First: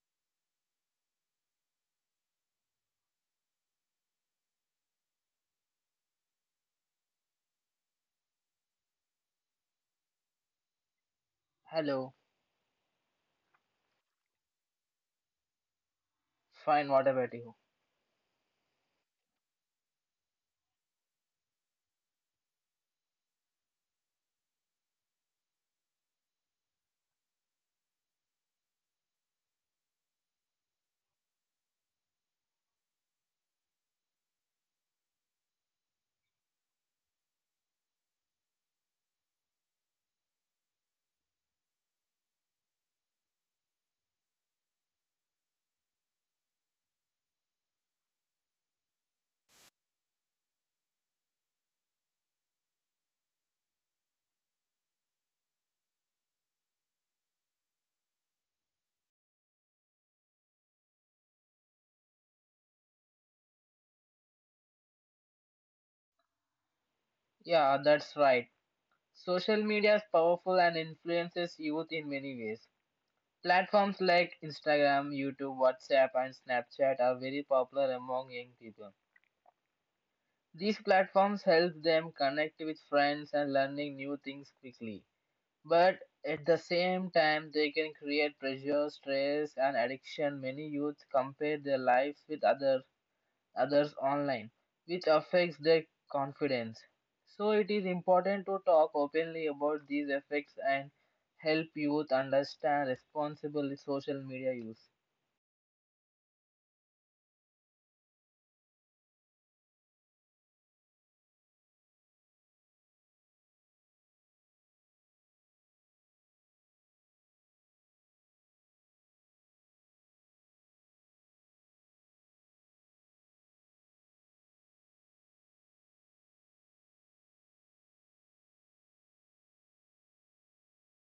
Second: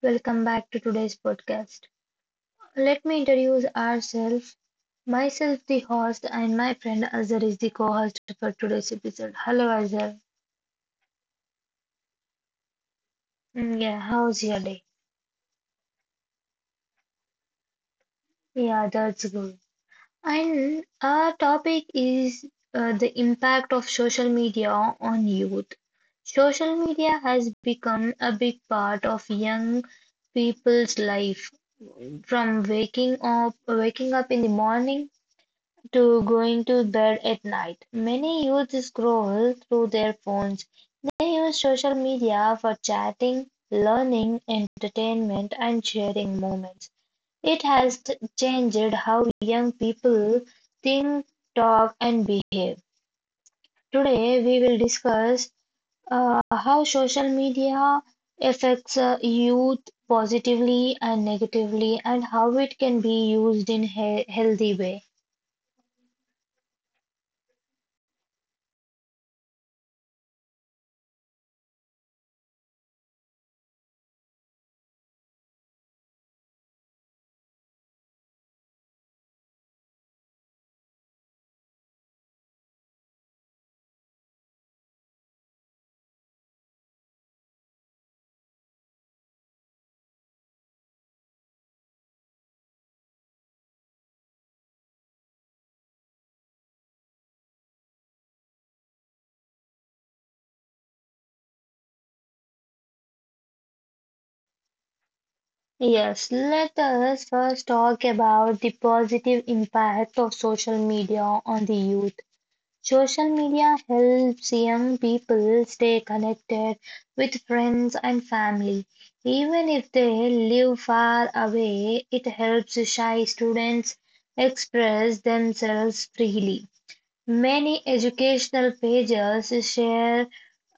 welcome back to today's podcast. Let me introduce ourselves. Myself, the host, and my friend Azhar is the co host for today's episode. Hello Azhar. Hello, Yeah, how's your day? fine, what about you? Yeah, that's good. And our topic is the impact of social media on youth. Social media has become a big part of young people's life from waking up in the morning to going to bed at night. Many youth scroll through their phones. They use social media for chatting, learning, entertainment, and sharing moments. It has changed how young people think, talk, and behave. Today, we will discuss how social media affects youth positively and negatively, and how it can be used in a healthy way. Yeah, that's right. Social media is powerful and influences youth in many ways. Platforms like Instagram, YouTube, WhatsApp, and Snapchat are very popular among young people. These platforms help them connect with friends and learning new things quickly. But at the same time, they can create pressure, stress, and addiction. Many youth compare their lives with others online, which affects their confidence. So, it is important to talk openly about these effects and help youth understand responsible social media use. Yes, let us first talk about the positive impact of social media on the youth. Social media helps young people stay connected with friends and family. Even if they live far away, it helps shy students express themselves freely. Many educational pages share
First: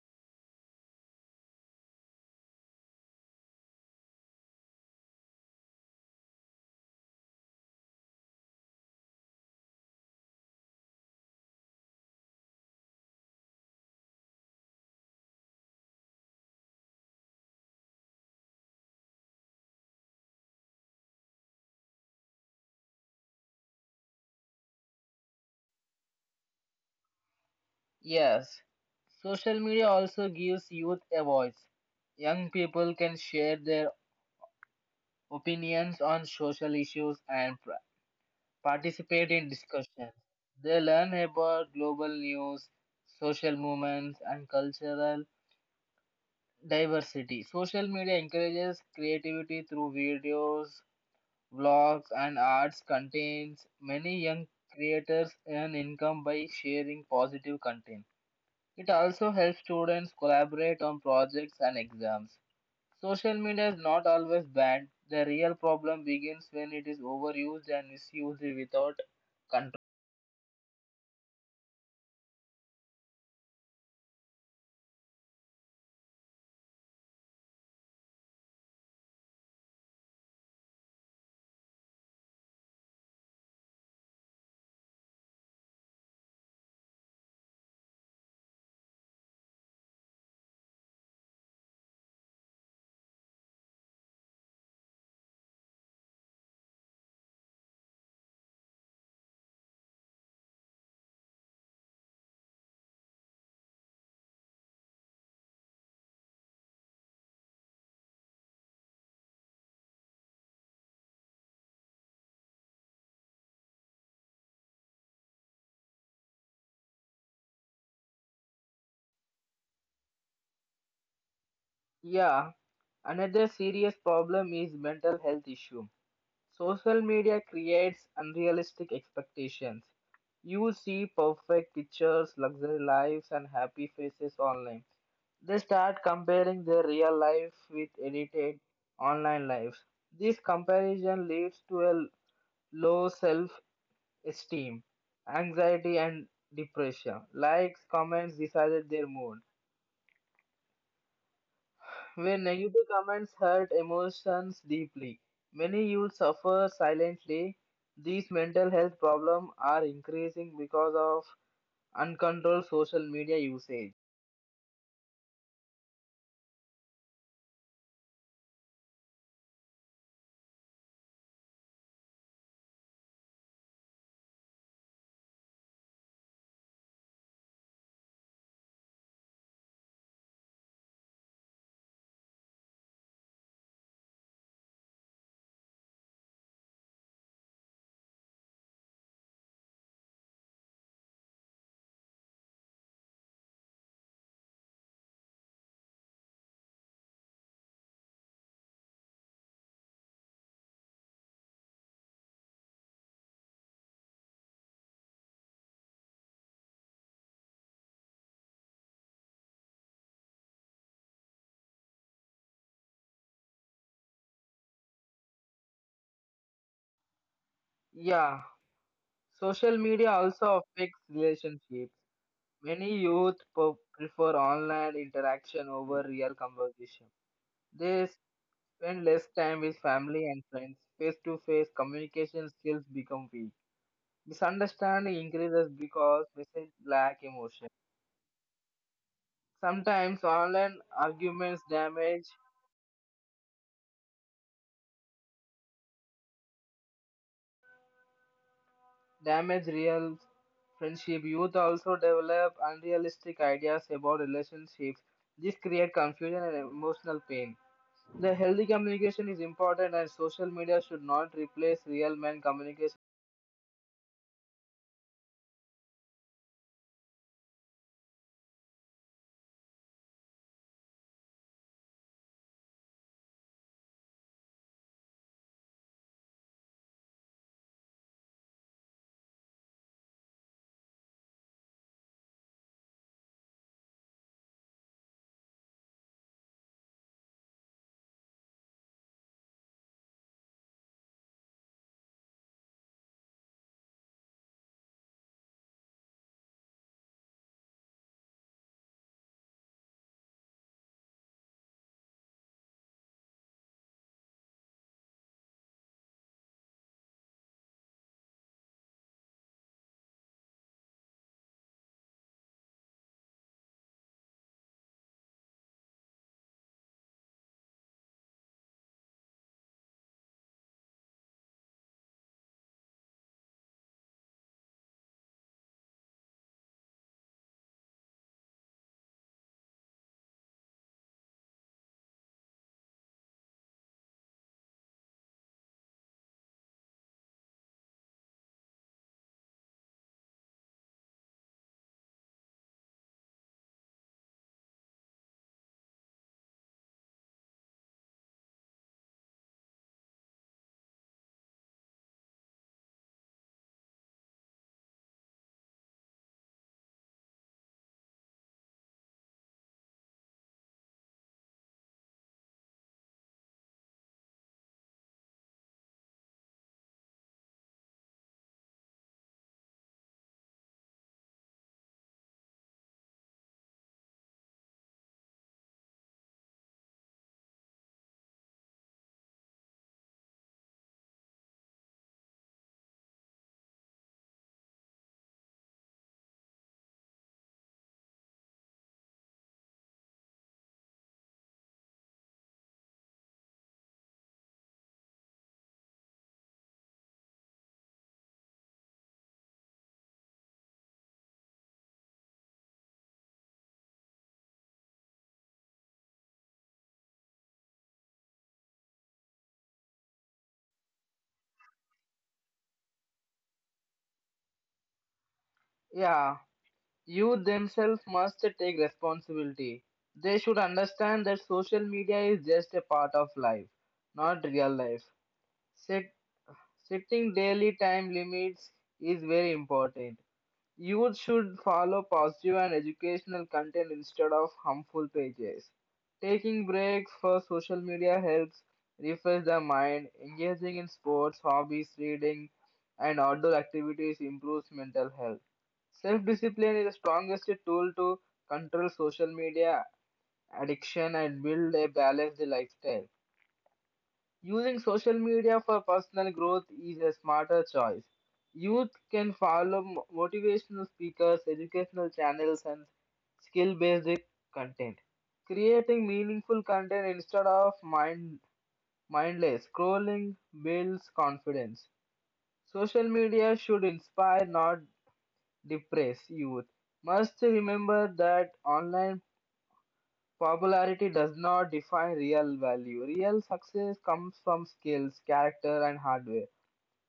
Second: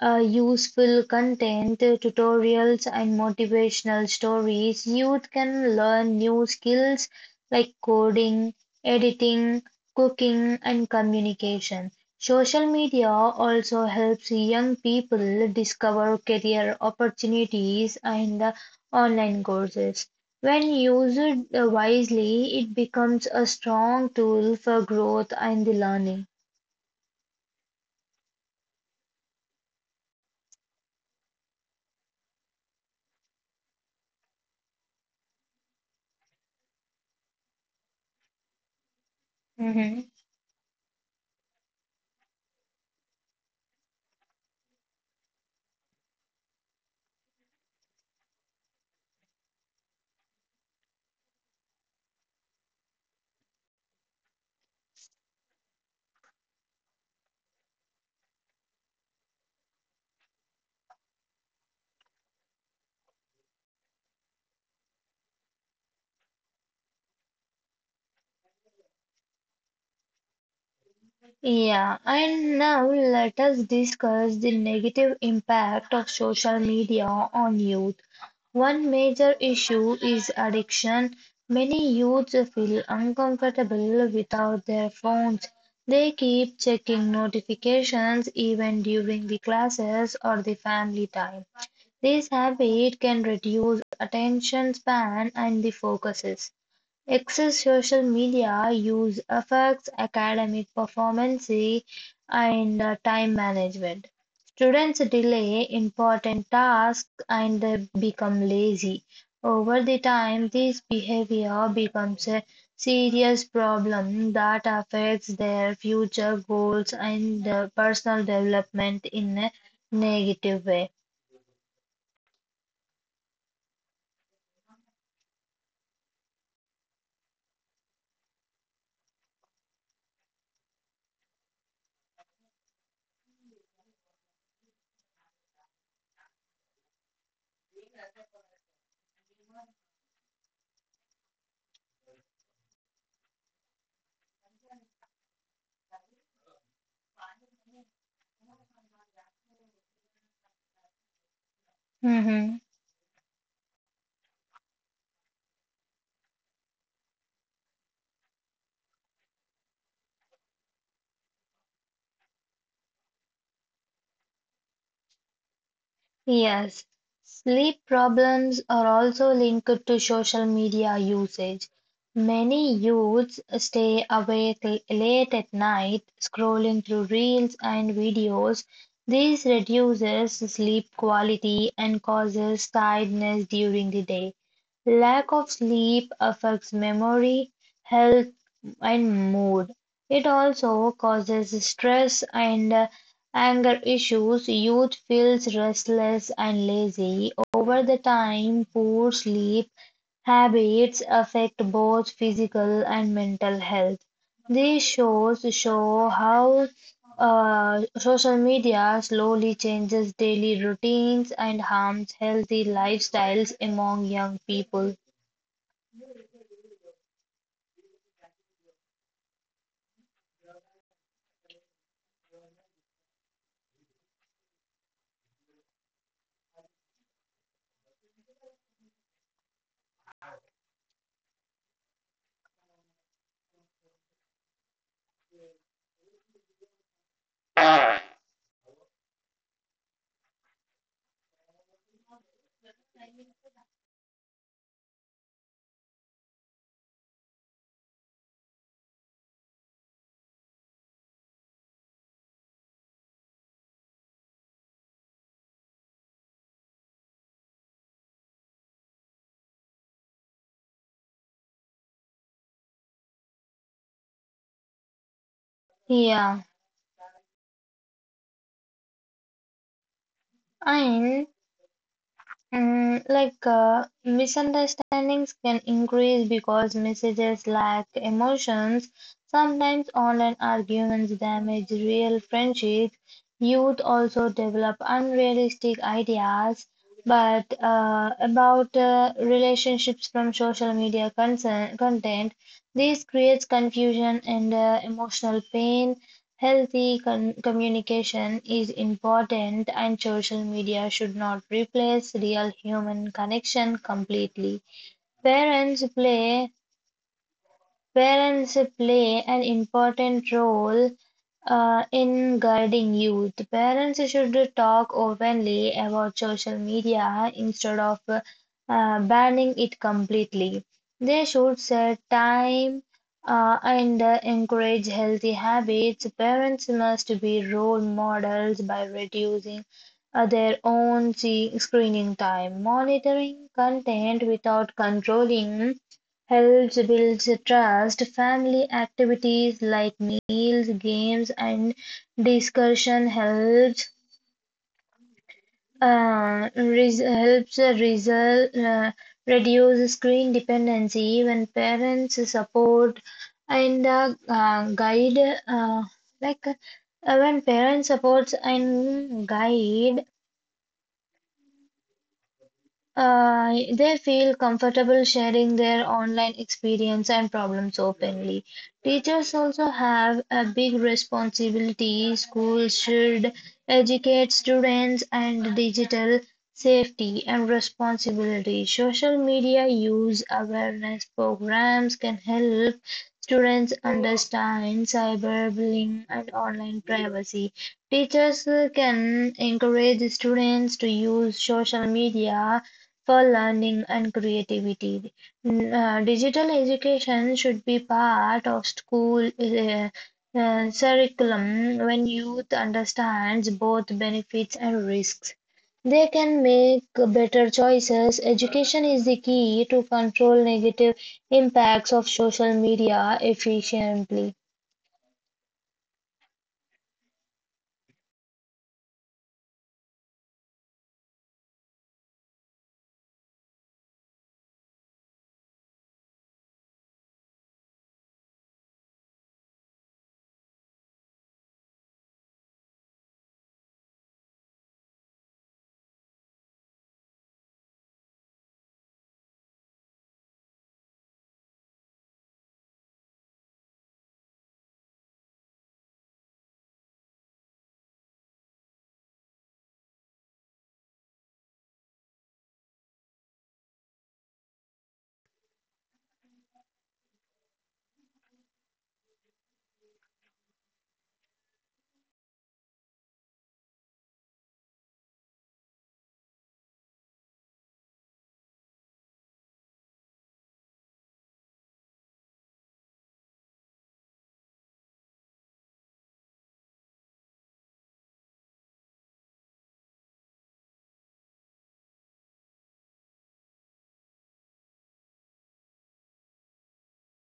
useful content, tutorials, and motivational stories. Youth can learn new skills like coding, editing, cooking, and communication. Social media also helps young people discover career opportunities and online courses. When used wisely, it becomes a strong tool for growth and learning. Yes, social media also gives youth a voice. Young people can share their opinions on social issues and participate in Hmm. discussions. They learn about global news, social movements, and cultural diversity. Social media encourages creativity through videos, vlogs, and arts contains many young creators earn income by sharing positive content. It also helps students collaborate on projects and exams. Social media is not always bad. The real problem begins when it is overused and misused without control. Yeah, and now let us discuss the negative impact of social media on youth. One major issue is addiction. Many youths feel uncomfortable without their phones. They keep checking notifications even during the classes or the family time. This habit can reduce attention span and the focuses. Excess social media use affects academic performance and time management. Students delay important tasks and they become lazy. Over the time, this behavior becomes a serious problem that affects their future goals and personal development in a negative way. Yeah, another serious problem is mental health issue. Social media creates unrealistic expectations. You see perfect pictures, luxury lives, and happy faces online. They start comparing their real life with edited online lives. This comparison leads to a low self esteem, anxiety, and depression. Likes, comments decided their mood, where Mhm. negative comments hurt emotions deeply. Many youth suffer silently. These mental health problems are increasing because of uncontrolled social media usage. Yes, sleep problems are also linked to social media usage. Many youths stay awake late at night scrolling through reels and videos. This reduces sleep quality and causes tiredness during the day. Lack of sleep affects memory, health, and mood. It also causes stress and anger issues. Youth feels restless and lazy. Over the time, poor sleep habits affect both physical and mental health. These shows show how social media slowly changes daily routines and harms healthy lifestyles among young people. Yeah, social media also affects relationships. Many youth prefer online interaction over real conversation. They spend less time with family and friends. Face to face communication skills become weak. Misunderstanding increases because messages lack emotion. Sometimes online arguments damage real friendship. Youth also develop unrealistic ideas about relationships. This creates confusion and emotional pain. The healthy communication is important and social media should not replace real man communication. Yeah, and misunderstandings can increase because messages lack emotions. Sometimes online arguments damage real friendships. Youth also develop unrealistic ideas, but about relationships from social media concern, content. This creates confusion and emotional pain. Healthy communication is important, and social media should not replace real human connection completely. Parents play Parents play an important role in guiding youth. Parents should talk openly about social media instead of banning it completely. They should set time and encourage healthy habits. Parents must be role models by reducing their own screening time, monitoring content without controlling. Helps build trust, family activities like meals, games and discussion helps helps result, reduce screen dependency when parents support and guide uh, like uh, when parents supports and guide. They feel comfortable sharing their online experience and problems openly. Teachers also have a big responsibility. Schools should educate students and digital safety and responsibility. Social media use awareness programs can help students understand cyberbullying and online privacy. Teachers can encourage students to use social media for learning and creativity. Digital education should be part of school curriculum when youth understands both benefits and risks. They can make better choices. Education is the key to control negative impacts of social media efficiently. Yeah, youth themselves must take responsibility. They should understand that social media is just a part of life, not real life. Set, Setting daily time limits is very important. Youth should follow positive and educational content instead of harmful pages. Taking breaks for social media helps refresh the mind. Engaging in sports, hobbies, reading, and outdoor activities improves mental health. Self discipline is the strongest tool to control social media addiction and build a balanced lifestyle. Using social media for personal growth is a smarter choice. Youth can follow motivational speakers, educational channels, and skill based content. Creating meaningful content instead of mindless scrolling builds confidence. Social media should inspire, not depress youth. Must remember that online popularity does not define real value. Real success comes from skills, character, and hardware.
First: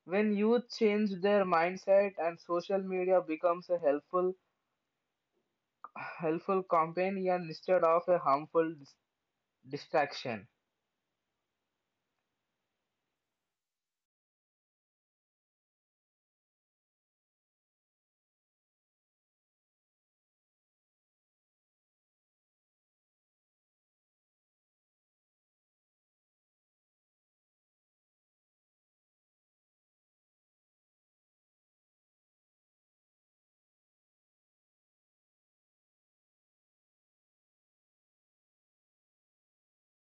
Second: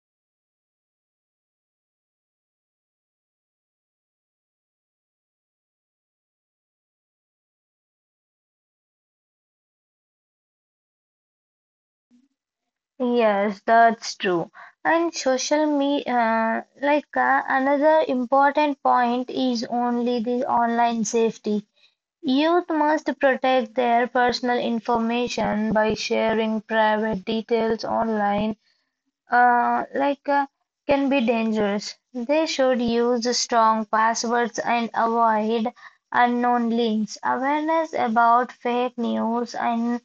When youth change their mindset and social media becomes a helpful companion instead of a harmful distraction. Yes, that's true. And social media, another important point is only the online safety. Youth must protect their personal information by sharing private details online uh, like uh, can be dangerous. They should use strong passwords and avoid unknown links. Awareness about fake news and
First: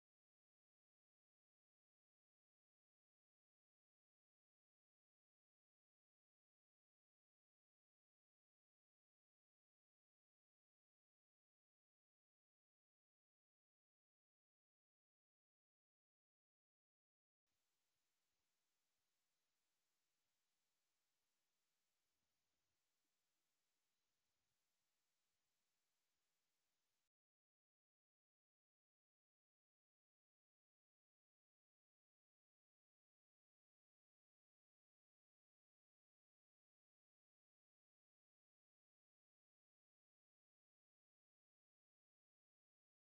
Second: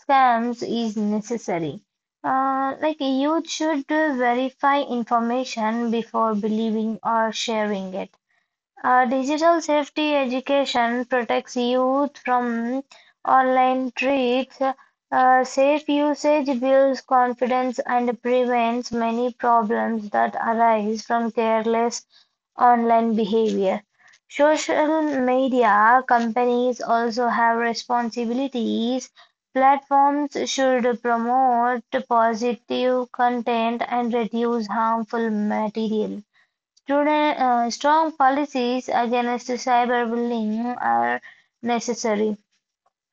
scams is necessary. Like you should verify information before believing or sharing it. Digital safety education protects youth from online threats. Safe usage builds confidence and prevents many problems that arise from careless online behavior. Social media companies also have responsibilities. Platforms should promote positive content and reduce harmful material. Today, strong policies against cyberbullying are necessary.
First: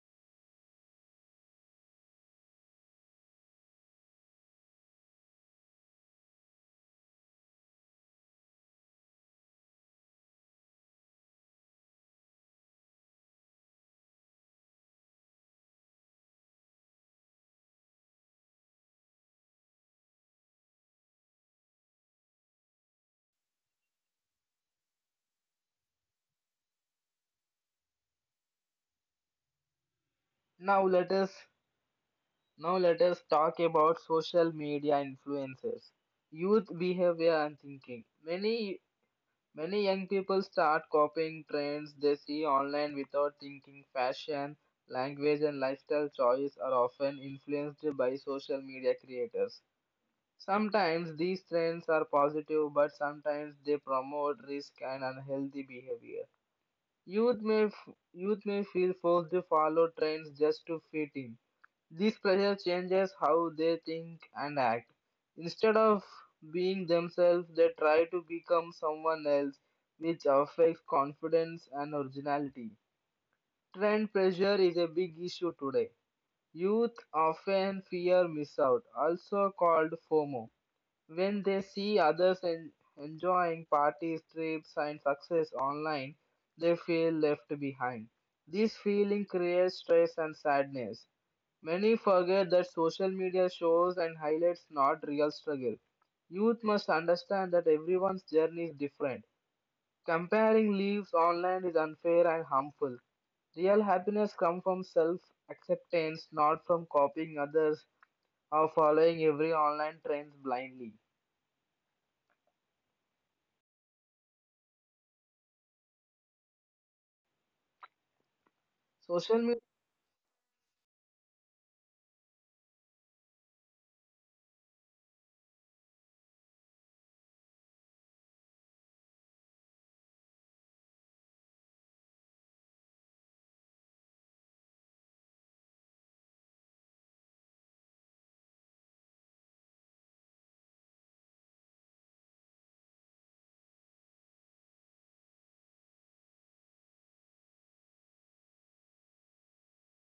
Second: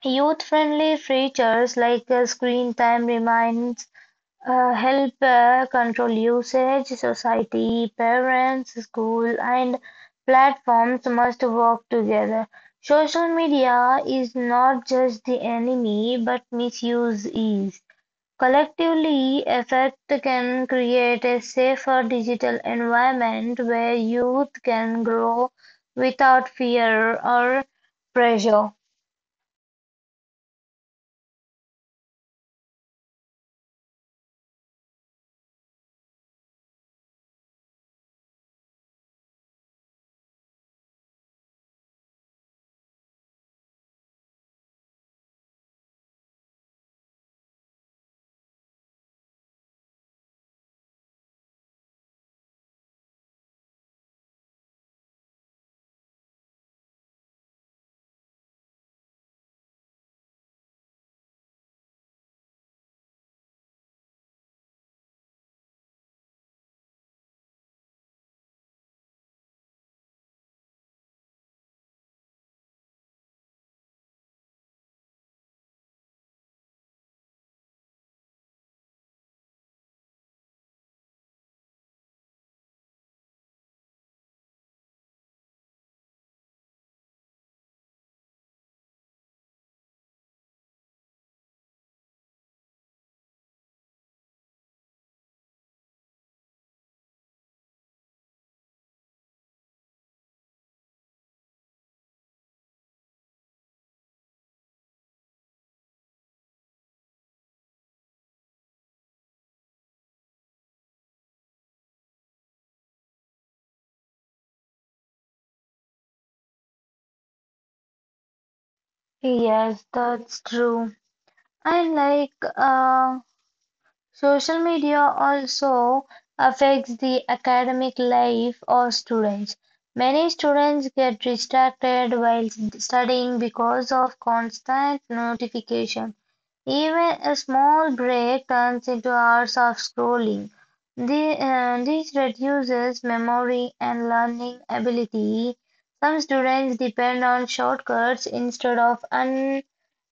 Youth-friendly features like screen time reminders help control usage. Society, parents, school, and platforms must work together. Social media is not just the enemy, but misuse is. Collectively, efforts can create a safer digital environment where youth can grow without fear or pressure. Now let us Now let us talk about social media influences, youth behavior and thinking. Many young people start copying trends they see online without thinking. Fashion, language, and lifestyle choice are often influenced by social media creators. Sometimes these trends are positive, but sometimes they promote risk and unhealthy behavior. Youth may feel forced to follow trends just to fit in. This pressure changes how they think and act. Instead of being themselves, they try to become someone else, which affects confidence and originality. Trend pressure is a big issue today. Youth often fear miss out, also called FOMO when they see others enjoying parties, trips, and success online, they feel left behind. This feeling creates stress and sadness. Many forget that social media shows and highlights not real struggle. Youth must understand that everyone's journey is different. Comparing lives online is unfair and harmful. Real happiness comes from self acceptance, not from copying others or following every online trend blindly. Social media, Yes, that's true. And social media also affects the academic life of students. Many students get distracted while studying because of constant notification. Even a small break turns into hours of scrolling. This reduces memory and learning ability. Some students depend on shortcuts instead of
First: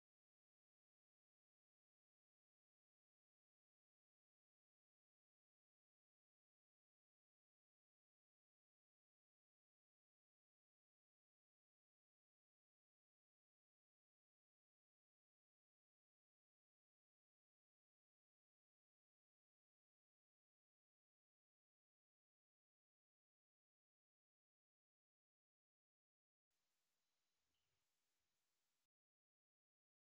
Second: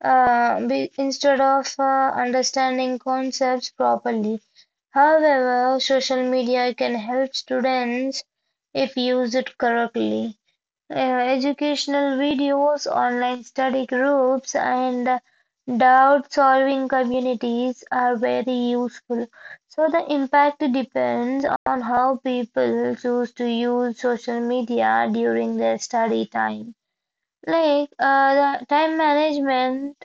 uh, be, instead of understanding concepts properly. However, social media can help students if used correctly. Educational videos, online study groups, and doubt solving communities are very useful. So, the impact depends on how people choose to use social media during their study time. The time management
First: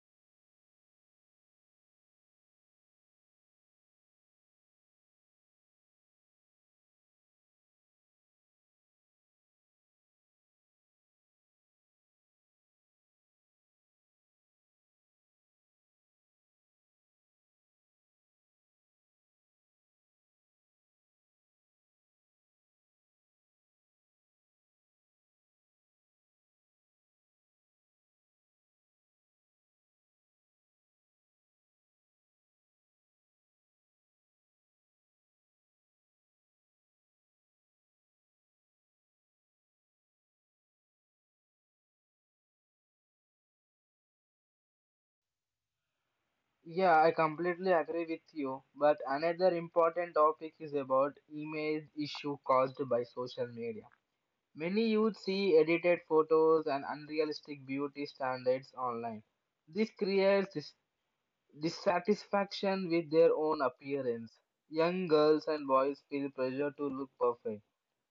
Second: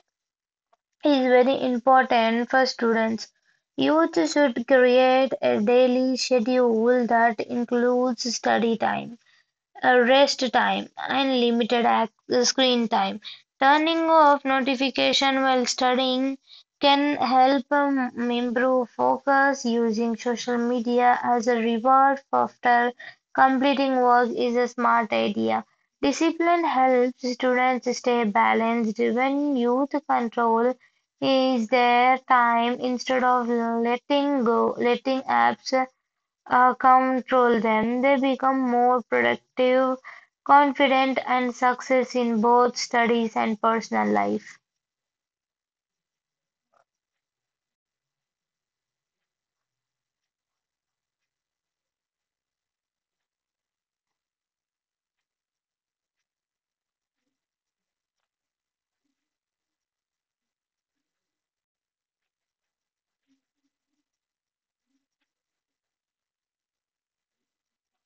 is very important for students. Youth should create a daily schedule that includes study time rest time, and limited ac screen time. Turning off notification while studying can help improve focus. Using social media as a reward after completing work is a smart idea. Discipline helps students stay balanced when youth control is their time instead of letting go letting apps control them, they become more productive, confident, and success in both studies and personal life. yeah, I completely agree with you. But another important topic is about image issue caused by social media. Many youth see edited photos and unrealistic beauty standards online. This creates dissatisfaction with their own appearance. Young girls and boys feel pressure to look perfect.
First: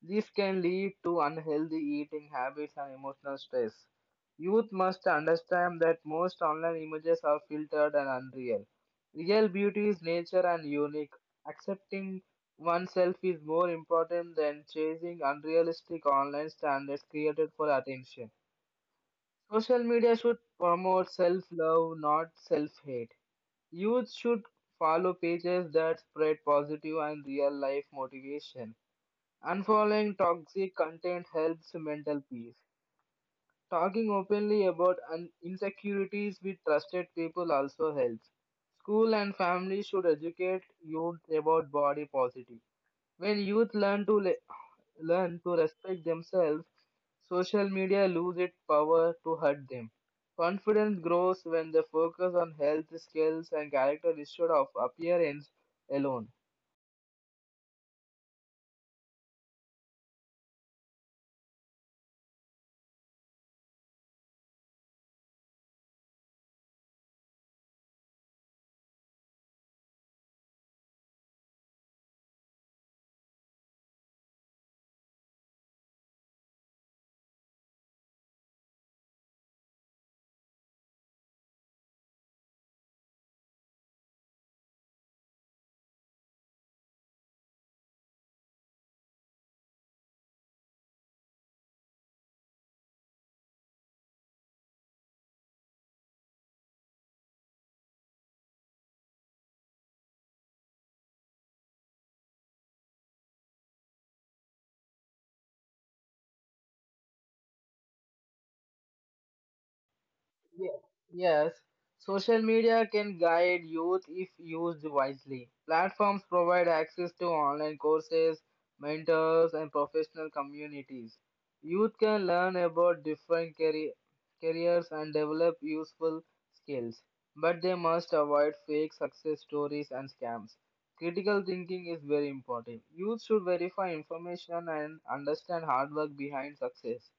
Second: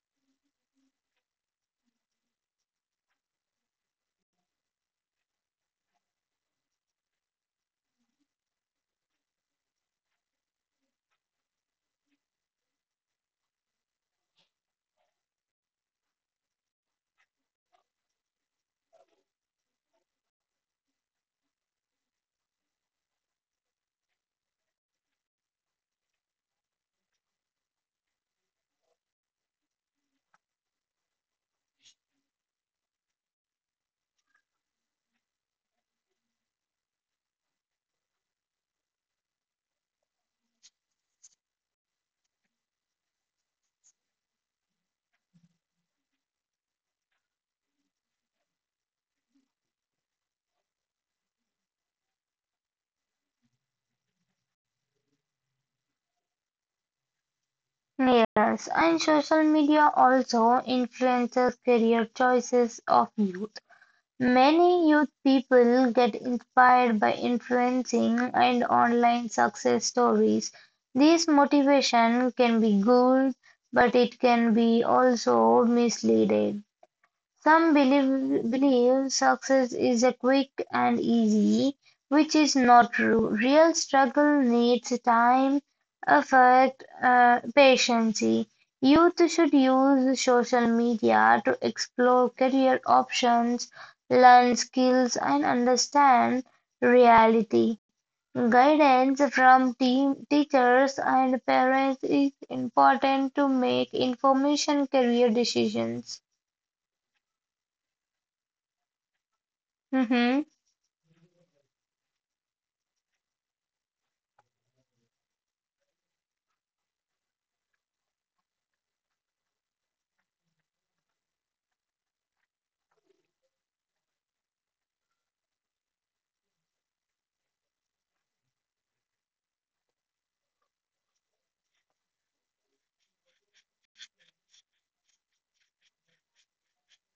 This can lead to unhealthy eating habits and emotional stress. Youth must understand that most online images are filtered and unreal. Real beauty is nature and unique. Accepting oneself is more important than chasing unrealistic online standards created for attention. Social media should promote self love, not self hate. Youth should follow pages that spread positive and real life motivation. Unfollowing toxic content helps mental peace. Talking openly about insecurities with trusted people also helps. School and family should educate youth about body positive. When youth learn to respect themselves, social media lose its power to hurt them. Confidence grows when they focus on health, skills, and character instead of appearance alone. Yes, and social media also influences career choices of youth. Many youth people get inspired by influencing and online success stories. This motivation can be good, but it can be also misleading. Some believe success is a quick and easy, which is not true. Real struggle needs time, effort, patience. Youth should use social media to explore career options, learn skills, and understand reality. Guidance from team, teachers and parents is important to make information career decisions. Mhm. Yes, yes. Social media can guide youth if used wisely. Platforms provide access to online courses, mentors, and professional communities. Youth can learn about careers and develop useful skills, but they must avoid fake success stories and scams. Critical thinking is very important. Youth should verify information and understand hard work behind success.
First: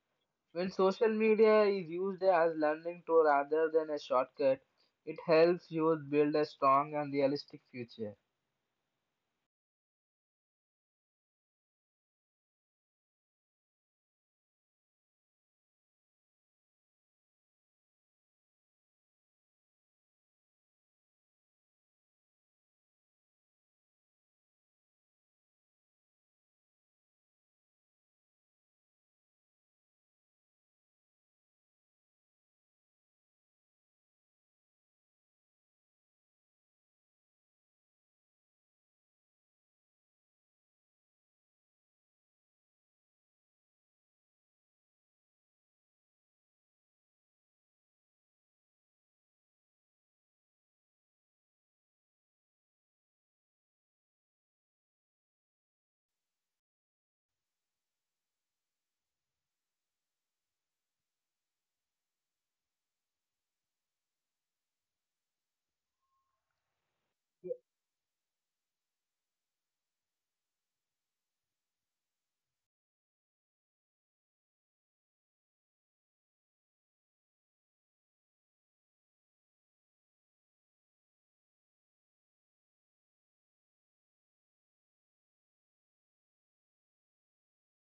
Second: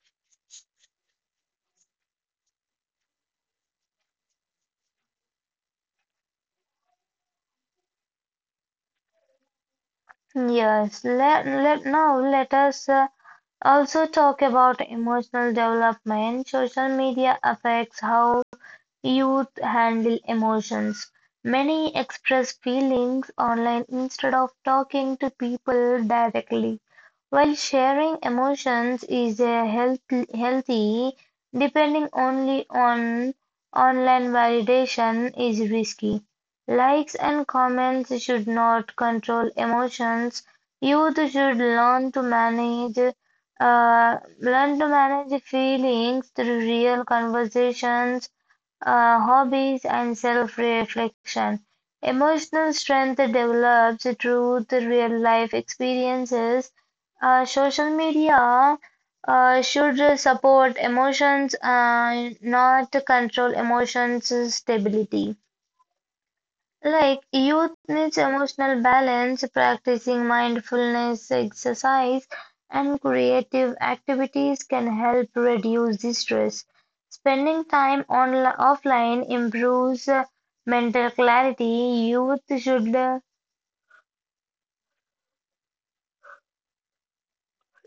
When social media is used as learning tool rather than a shortcut, it helps youth build a strong and realistic future. Yes, let us also talk about emotional development. Social media affects how youth handle emotions. Many express feelings online instead of talking to people directly. While sharing emotions is healthy, depending only on online validation is risky. Likes and comments should not control emotions. Youth should learn to manage feelings through real conversations hobbies, and self reflection. Emotional strength develops through the real life experiences. Social media should support emotions and not control emotions' stability. Like youth needs emotional balance, practicing mindfulness, exercise, and creative activities can help reduce the stress. Spending time on offline improves mental clarity. Youth should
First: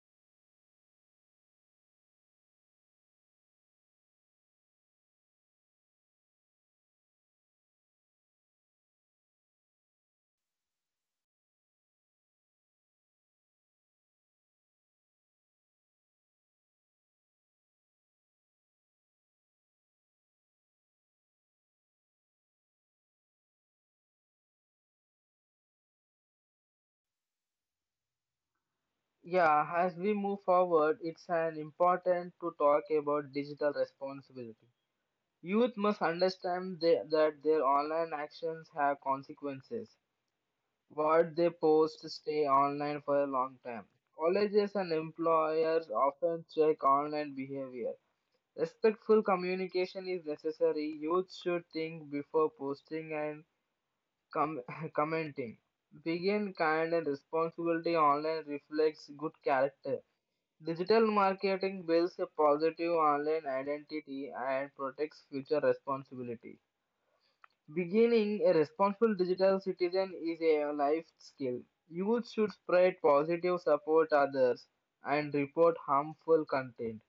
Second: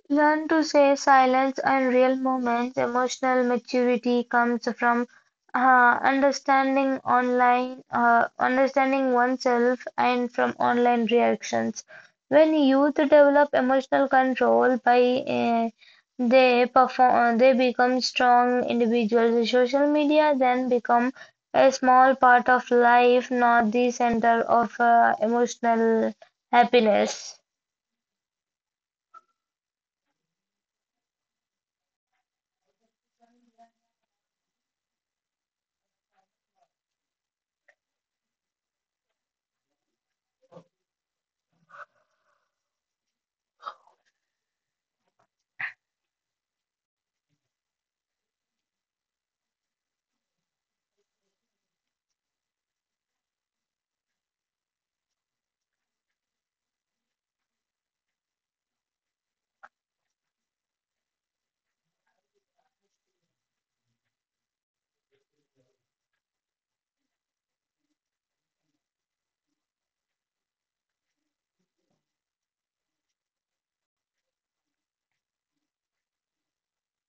learn to say silence and real moments. Emotional maturity comes from understanding oneself, and from online reactions. When youth develop emotional control by uh, they become strong individuals. Social media then become a small part of life, not the center of emotional happiness. Yeah, as we move forward, it's an important to talk about digital responsibility. Youth must understand that their online actions have consequences. What they post stay online for a long time. Colleges and employers often check online behavior. Respectful communication is necessary. Youth should think before posting and com- commenting. Begin kind and responsibility online reflects good character. Digital marketing builds a positive online identity and protects future responsibility. Beginning a responsible digital citizen is a life skill. Youth should spread positive support others and report harmful content.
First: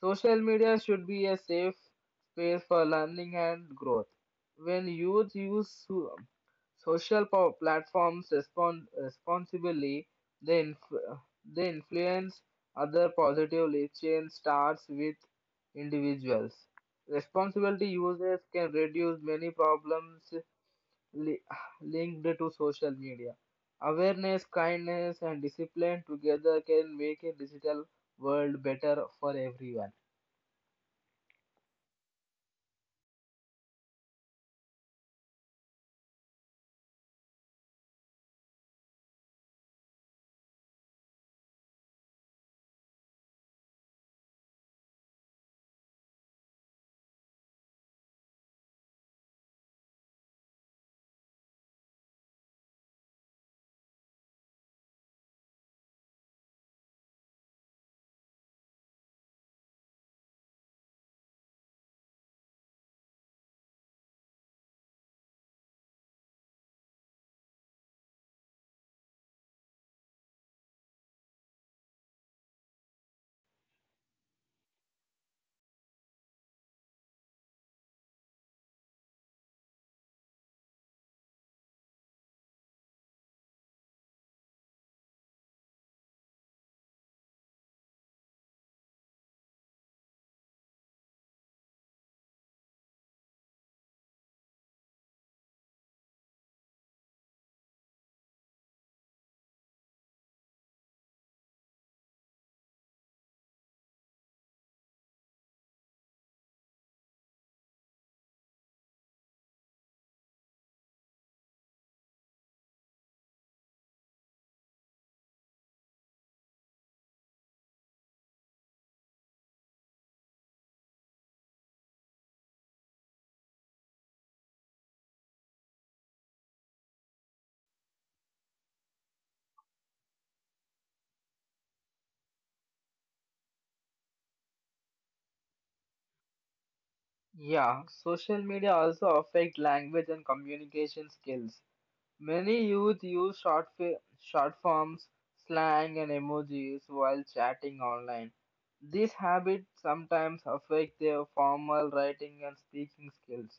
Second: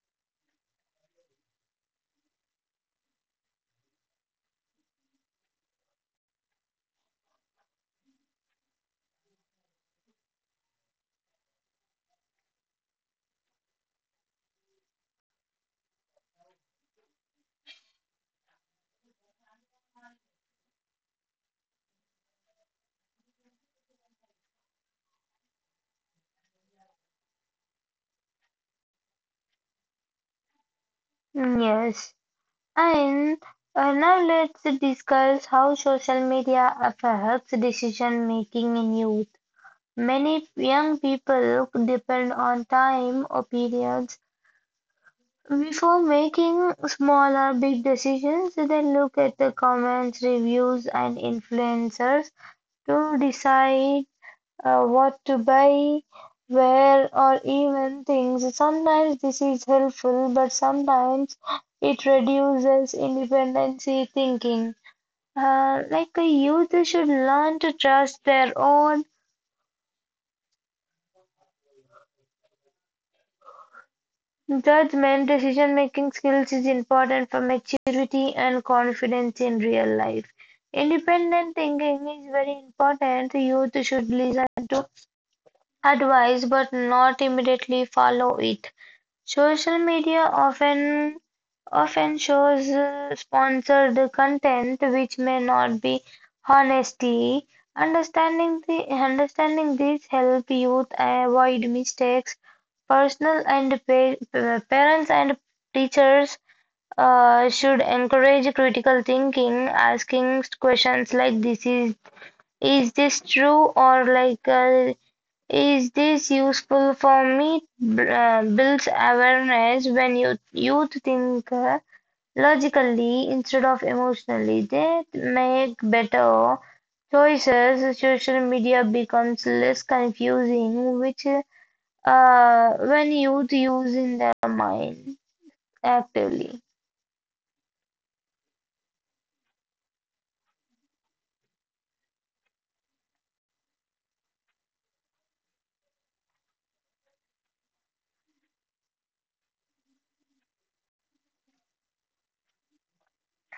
Social media should be a safe space for learning and growth. When youth use social platforms responsibly, they, inf- they influence other positively. Change starts with individuals. Responsibility users can reduce many problems li- linked to social media. Awareness, kindness, and discipline together can make a digital world better for everyone. Yes. And now let's discuss how social media affects decision making in youth. Many young people depend on time opinions before making small or big decisions. They look at the comments, reviews, and influencers to decide what to buy, where, or even things. Sometimes this is helpful, but sometimes it reduces independency thinking. The youth should learn to trust their own judgment. Decision making skills is important for maturity and confidence in real life. Independent thinking is very important. Youth should listen to advice but not immediately follow it. Social media often often shows sponsored content which may not be honesty. Understanding the Understanding this help youth avoid mistakes. Parents and teachers should encourage critical thinking, asking questions like this is this true or is this useful for me? Builds awareness when youth think logically instead of emotionally. They make better choices. Social media becomes less confusing, which when youth use in their mind actively. Yeah, social media also affect language and communication skills. Many youth use short forms, slang and emojis while chatting online. This habit sometimes affect their formal writing and speaking skills.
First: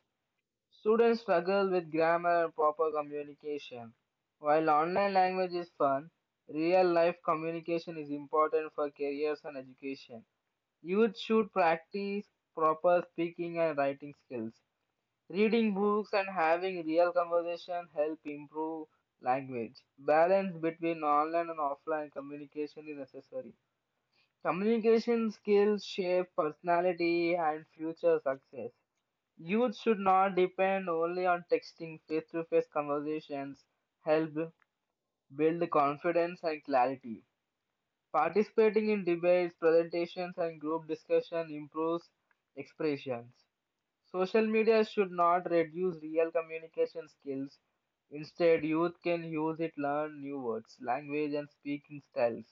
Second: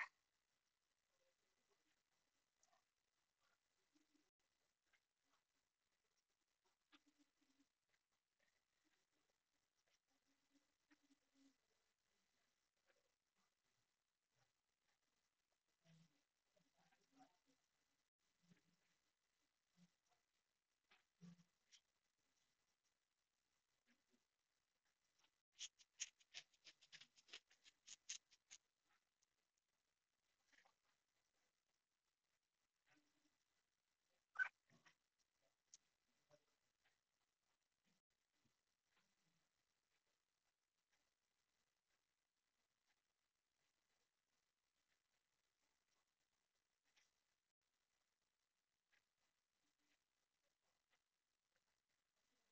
Students struggle with grammar and proper communication. While online language is fun, real life communication is important for careers and education. Youth should practice proper speaking and writing skills. Reading books and having real conversation help improve language. Balance between online and offline communication is necessary. Communication skills shape personality and future success. Youth should not depend only on texting. Face-to-face conversations help build confidence and clarity. Participating in debates, presentations, and group discussion improves expressions. Social media should not reduce real communication skills. Instead, youth can use it learn new words, language and speaking styles.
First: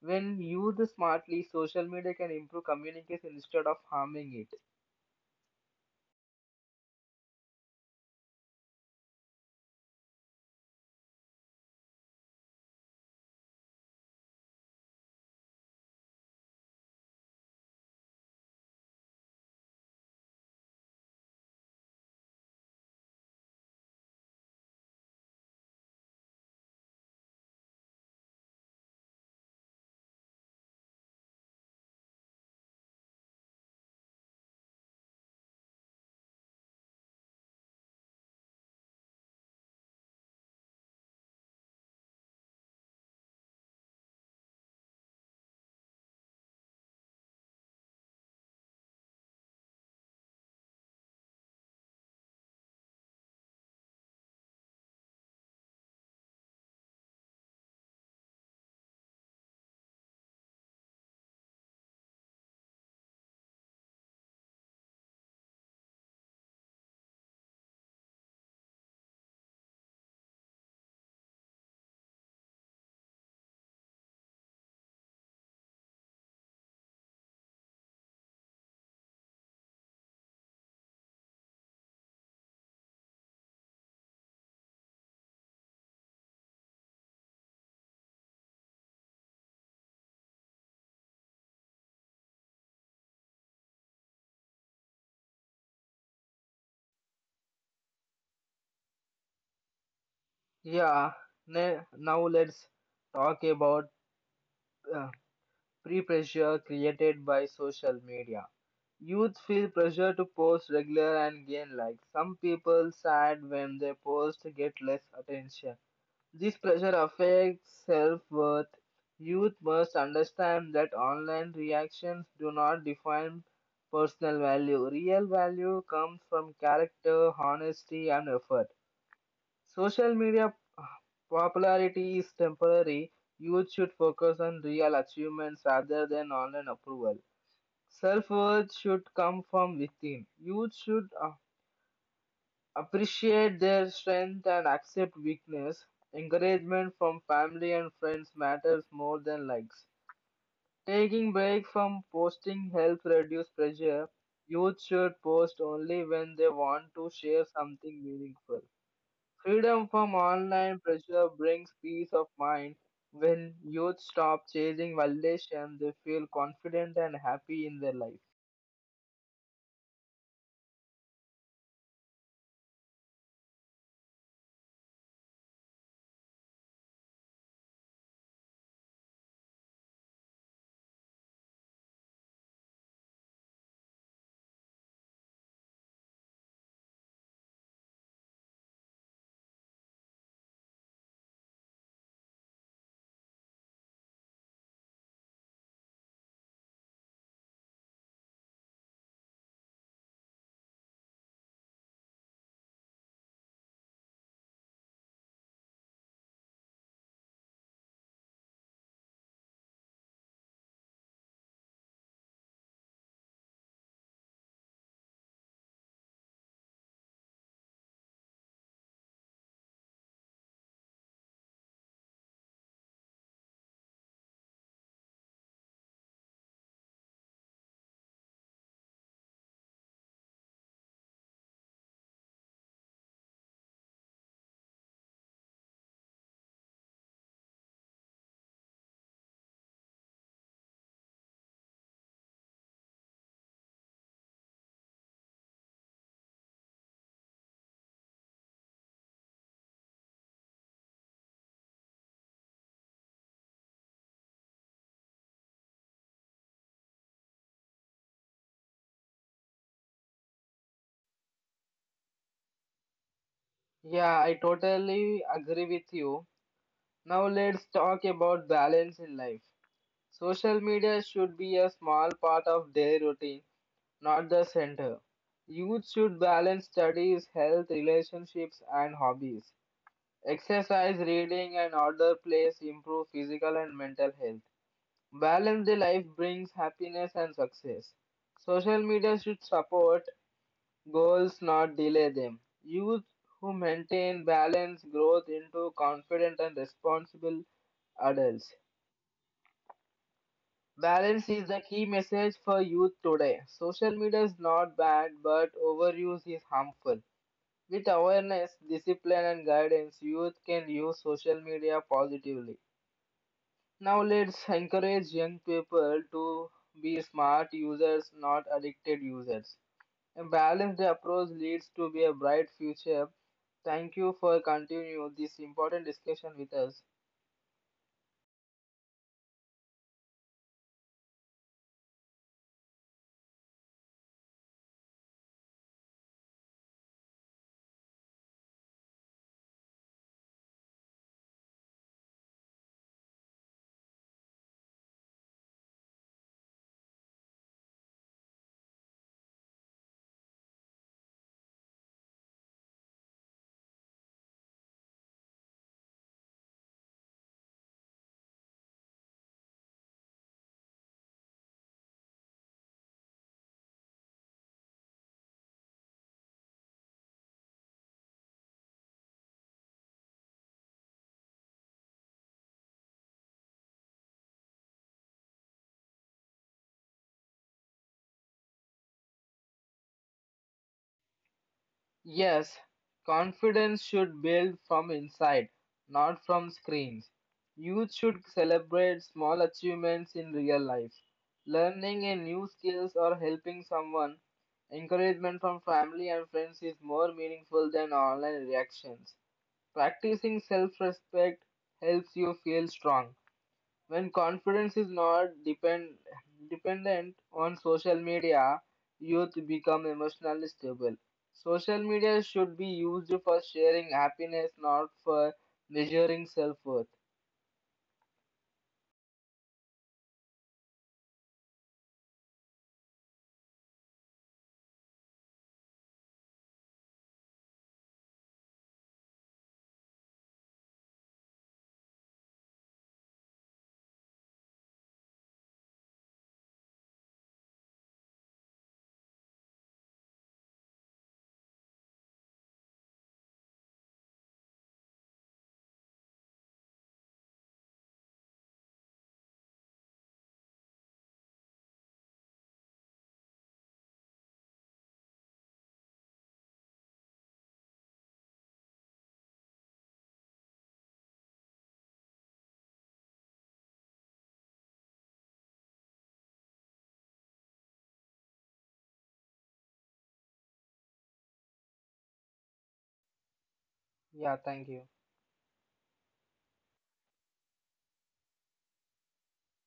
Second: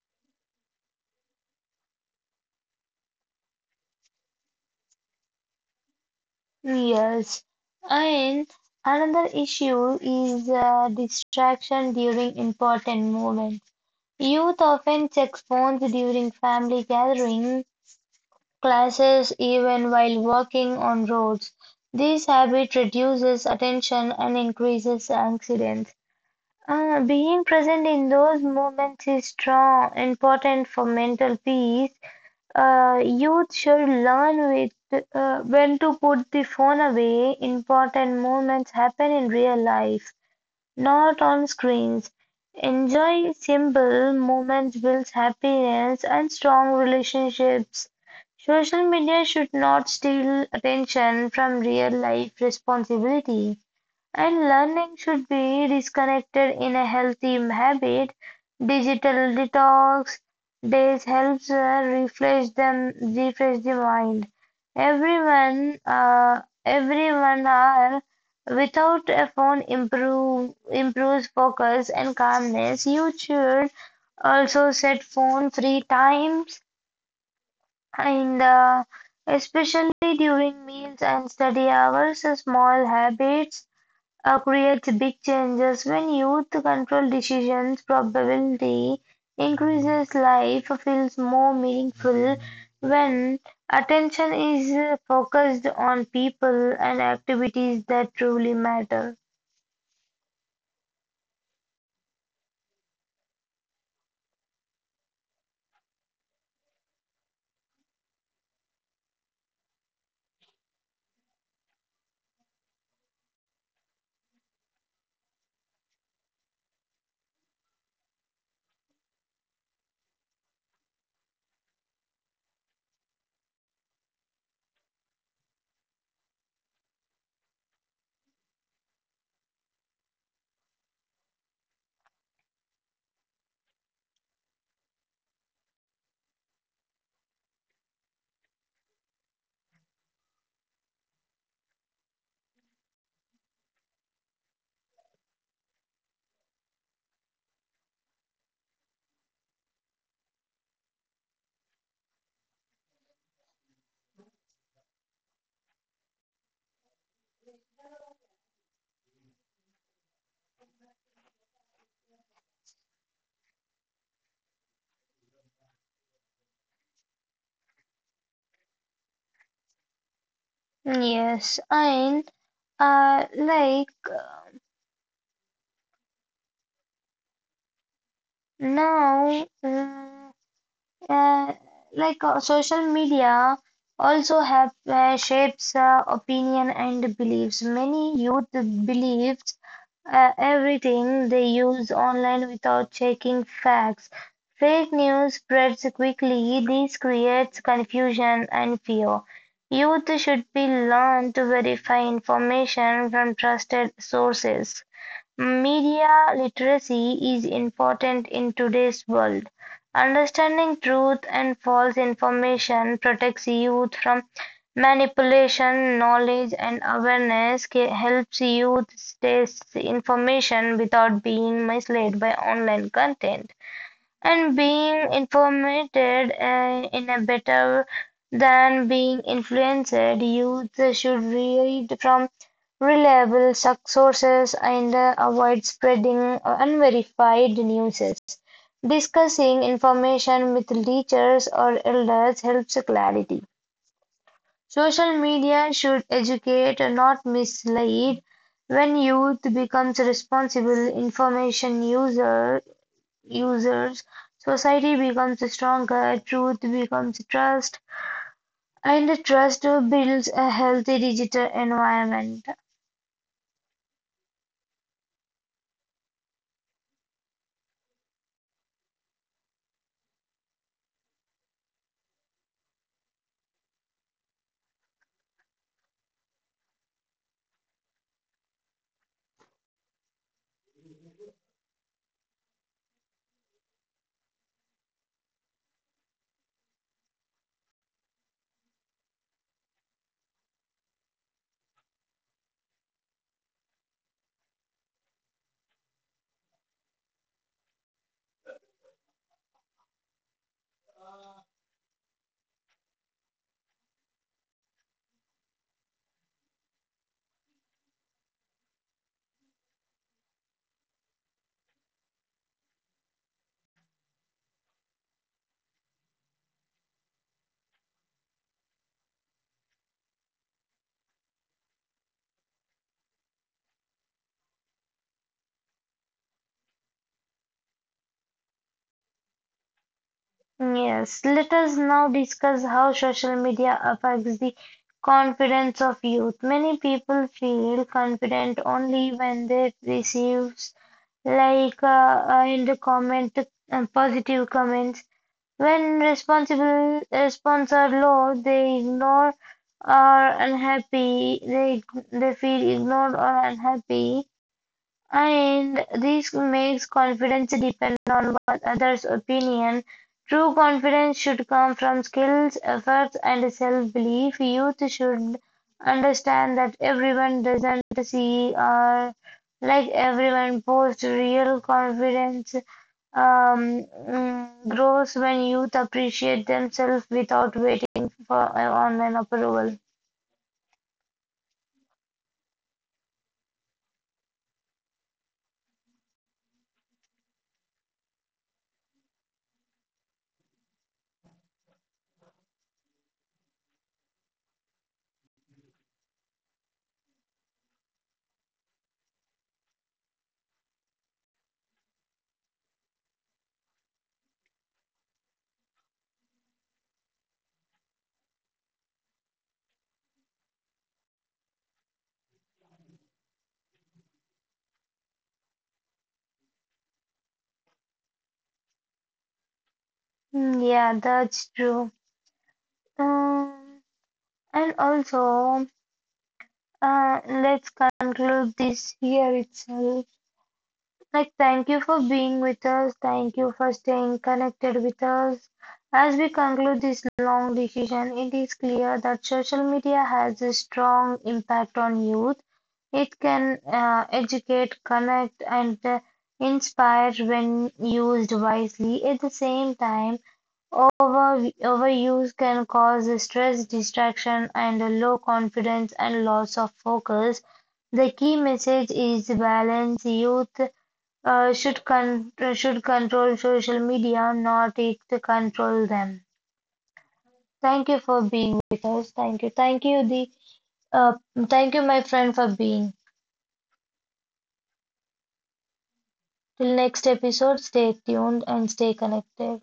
When used smartly, social media can improve communication instead of harming it. Yes, and another issue is distraction during important moments. Youth often check phones during family gatherings, classes, even while walking on roads. This habit reduces attention and increases accidents. Being present in those moments is important for mental peace. Youth should learn when to put the phone away. Important moments happen in real life. Not on screens, enjoy simple moments, builds happiness, and strong relationships. Social media should not steal attention from real life responsibility. And learning should be disconnected in a healthy habit. Digital detox days helps refresh the mind. Everyone are without a phone improves focus and calmness. You should also set phone free times in the especially during meals and study hours. Small habits creates big changes. When youth control decisions, probability increases, life feels more meaningful. When attention is focused on people and activities that truly matter. Yeah, now let's talk about uh, pressure created by social media. Youth feel pressure to post regular and gain likes. Some people sad when their post get less attention. This pressure affects self worth. Youth must understand that online reactions do not define personal value. Real value comes from character, honesty, and effort. Social media popularity is temporary. Youth should focus on real achievements rather than online approval. Self worth should come from within. Youth should appreciate their strength and accept weakness. Encouragement from family and friends matters more than likes. Taking break from posting helps reduce pressure. Youth should post only when they want to share something meaningful. Freedom from online pressure brings peace of mind. When youth stop chasing validation, they feel confident and happy in their life. Yes, and like now, mm, uh, like social media also have shapes opinion and beliefs. Many youth believe everything they use online without checking facts. Fake news spreads quickly. This creates confusion and fear. Youth should be learned to verify information from trusted sources. Media literacy is important in today's world. Understanding truth and false information protects youth from manipulation. Knowledge and awareness helps youth stay information without being misled by online content. And being informed in a better than being influenced, youth should read from reliable sources and avoid spreading unverified news. Discussing information with teachers or elders helps clarity. Social media should educate, not mislead. When youth becomes users, society becomes stronger, truth becomes trust, and trust builds a healthy digital environment. Yeah, I totally agree with you. Now let's talk about balance in life. Social media should be a small part of their routine, not the center. Youth should balance studies, health, relationships, and hobbies. Exercise, reading, and other plays improve physical and mental health. Balance the life brings happiness and success. Social media should support goals, not delay them. Youth who maintain balance growth into confident and responsible adults. Balance is the key message for youth today. Social media is not bad, but overuse is harmful. With awareness, discipline, and guidance, youth can use social media positively. Now, let's encourage young people to be smart users, not addicted users. A balanced approach leads to be a bright future. Thank you for continuing this important discussion with us. Yes, let us now discuss how social media affects the confidence of youth. Many people feel confident only when they receive like and comment positive comments. When responsible responses are low, or unhappy. They, they feel ignored or unhappy. And this makes confidence depend on what others' opinion. True confidence should come from skills, efforts, and self-belief. Youth should understand that everyone doesn't see or like everyone posts real confidence grows when youth appreciate themselves without waiting for online approval. Yes, confidence should build from inside, not from screens. Youth should celebrate small achievements in real life. Learning a new skills or helping someone, encouragement from family and friends is more meaningful than online reactions. Practicing self-respect helps you feel strong when confidence is not dependent on social media, youth become emotionally stable. Social media should be used for sharing happiness, not for measuring self worth. Yeah, that's true. Um, and also, let's conclude this here itself. Like, thank you for being with us. Thank you for staying connected with us. As we conclude this long decision, it is clear that social media has a strong impact on youth. It can educate, connect, and inspire when used wisely. At the same time, overuse can cause stress, distraction, and low confidence and loss of focus. The key message is balance. Youth should control social media, not it to control them. Thank you for being with us. Thank you. Thank you, the uh, Thank you, my friend, for being. Yeah, thank you. Till next episode, stay tuned and stay connected.